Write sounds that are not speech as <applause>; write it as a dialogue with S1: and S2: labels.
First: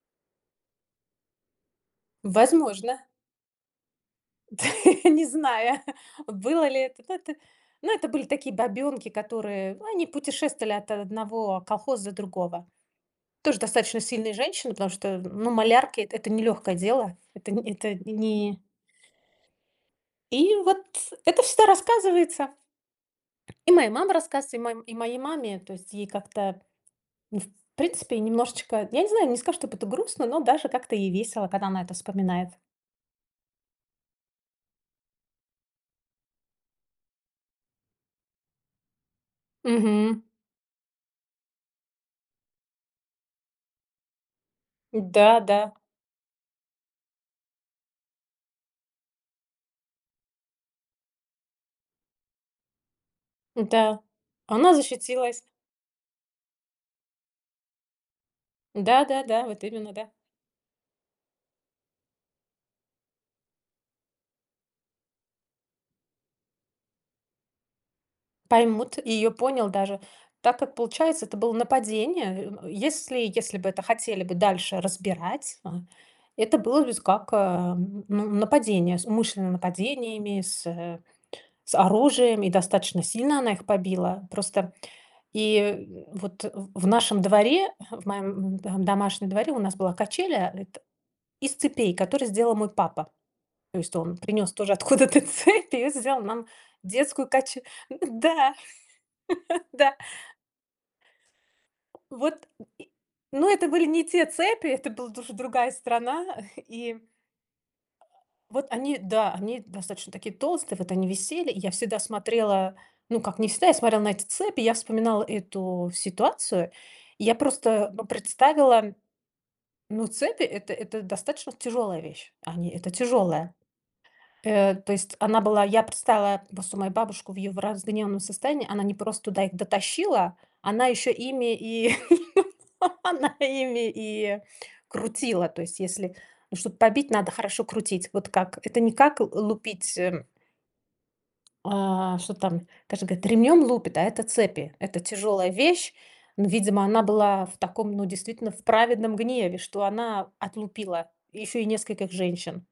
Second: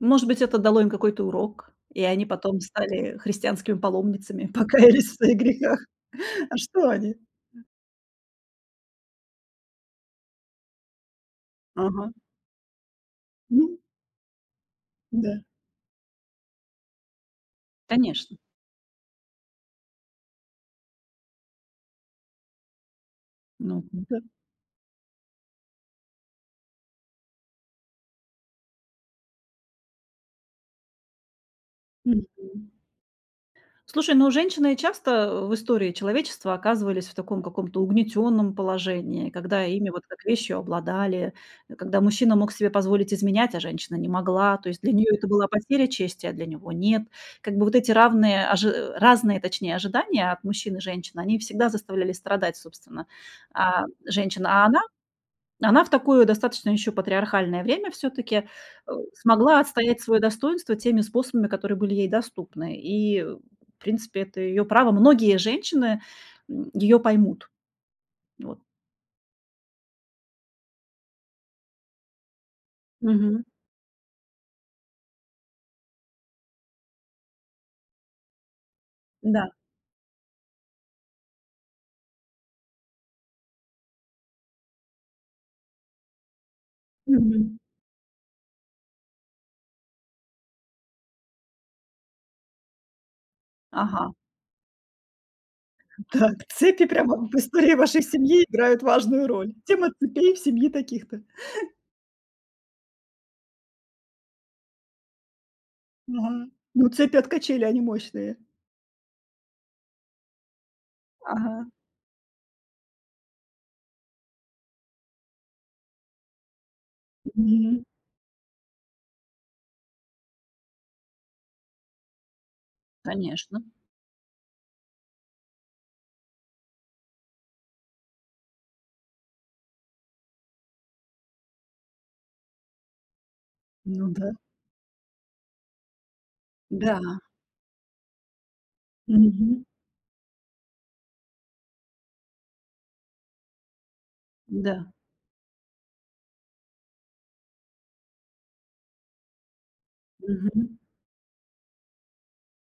S1: Ну, может быть, это дало им какой-то урок, и они потом
S2: Возможно.
S1: стали христианскими паломницами.
S2: <laughs>
S1: Покаялись в
S2: Не
S1: своих
S2: знаю,
S1: грехах.
S2: <chuckles>
S1: А
S2: было ли
S1: что
S2: это да,
S1: они?
S2: это. Ну, это были такие бабёнки, которые, ну, они путешествовали от о одного колхоза
S1: Ага.
S2: до другого. Тоже
S1: Мгм.
S2: достаточно сильные женщины, потому что,
S1: М-да.
S2: ну, малярки- эт это не лёгкое дело. Эт это
S1: Конечно.
S2: ни И вот это всегда рассказывается И
S1: Ну,
S2: моей мамой
S1: м-да.
S2: рассказывается, и мо и моей маме. То есть ей как-то, ну, в принципе, немножечко, я не знаю, не скажу, чтоб это грустно, но даже как-то ей весело, когда она это вспоминает.
S1: Мгм. Слушай, ну, женщины, э, часто, э, в истории человечества оказывались в таком каком-то угнетённом положении, когда ими вот
S2: Мгм.
S1: как вещью обладали. Э, когда мужчина мог себе позволить изменять, а женщина не могла, то есть для неё это
S2: М-да,
S1: была
S2: да.
S1: потеря чести, а для него нет. Как бы вот эти равные ожи разные, точнее, ожидания от мужчин и женщин, они всегда заставляли страдать, собственно, а,
S2: М-да,
S1: женщин.
S2: а
S1: А
S2: она
S1: она,
S2: защитилась.
S1: а она в такое достаточно ещё патриархальное время всё-таки, э,
S2: Да да да,
S1: смогла
S2: вот именно,
S1: отстоять
S2: да.
S1: своё достоинство теми способами, которые были ей доступны, и, в принципе, это её право. Многие женщины, м, её поймут. Вот.
S2: Поймут, и её понял даже. Так как получается, это было нападение. Э, если
S1: Мгм.
S2: если бы это хотели бы дальше разбирать, а это было бы с как, э, ну, нападение. С умышленным
S1: М-да.
S2: нападениями, с, э, с оружием, и достаточно сильно она их побила. Просто и, э, вот, э, в нашем
S1: Мгм.
S2: дворе, э, в моём, м, эм, домашнем дворе у нас была качеля эт из цепей, которые сделал мой папа. То есть
S1: Ага.
S2: он принёс тоже откуда-то цепь и
S1: Да
S2: сделал
S1: да,
S2: нам
S1: цепи
S2: детскую
S1: прямо в
S2: каче
S1: истории вашей
S2: м,
S1: семьи
S2: да,
S1: играют важную роль.
S2: <laughs>
S1: Тема
S2: да.
S1: цепей в семье таких-то.
S2: Вот, м, и, ну, это были не те цепи, это была дуж другая страна.
S1: Ага. Ну,
S2: И
S1: цепи от качелей, они мощные.
S2: Вот они, да, они достаточно такие толстые, вот они висели. И
S1: Ага.
S2: я всегда смотрела, ну, как не всегда, я смотрела на эти цепи, и я вспоминала эту ситуацию. И
S1: М,
S2: я
S1: мгм.
S2: просто, ну, представила, ну, цепи- это это достаточно тяжелая вещь. Они- это тяжелая.
S1: Конечно.
S2: Э, то есть она была я представила просто мою бабушку в её в разгневанном состоянии. Она не просто туда их дотащила, она ещё ими и, <laughs> она ими
S1: Ну да.
S2: и крутила. То есть если, ну, чтоб побить,
S1: М-да.
S2: надо хорошо крутить. Вот как это не как
S1: Мгм.
S2: лупить, э А, что-то там, <unintelligible> ремнем лупит, а это цепи.
S1: М-да.
S2: Это тяжелая вещь. Но, видимо, она была в таком, ну, действительно, в праведном гневе, что она
S1: Мгм.
S2: отлупила еще и нескольких женщин.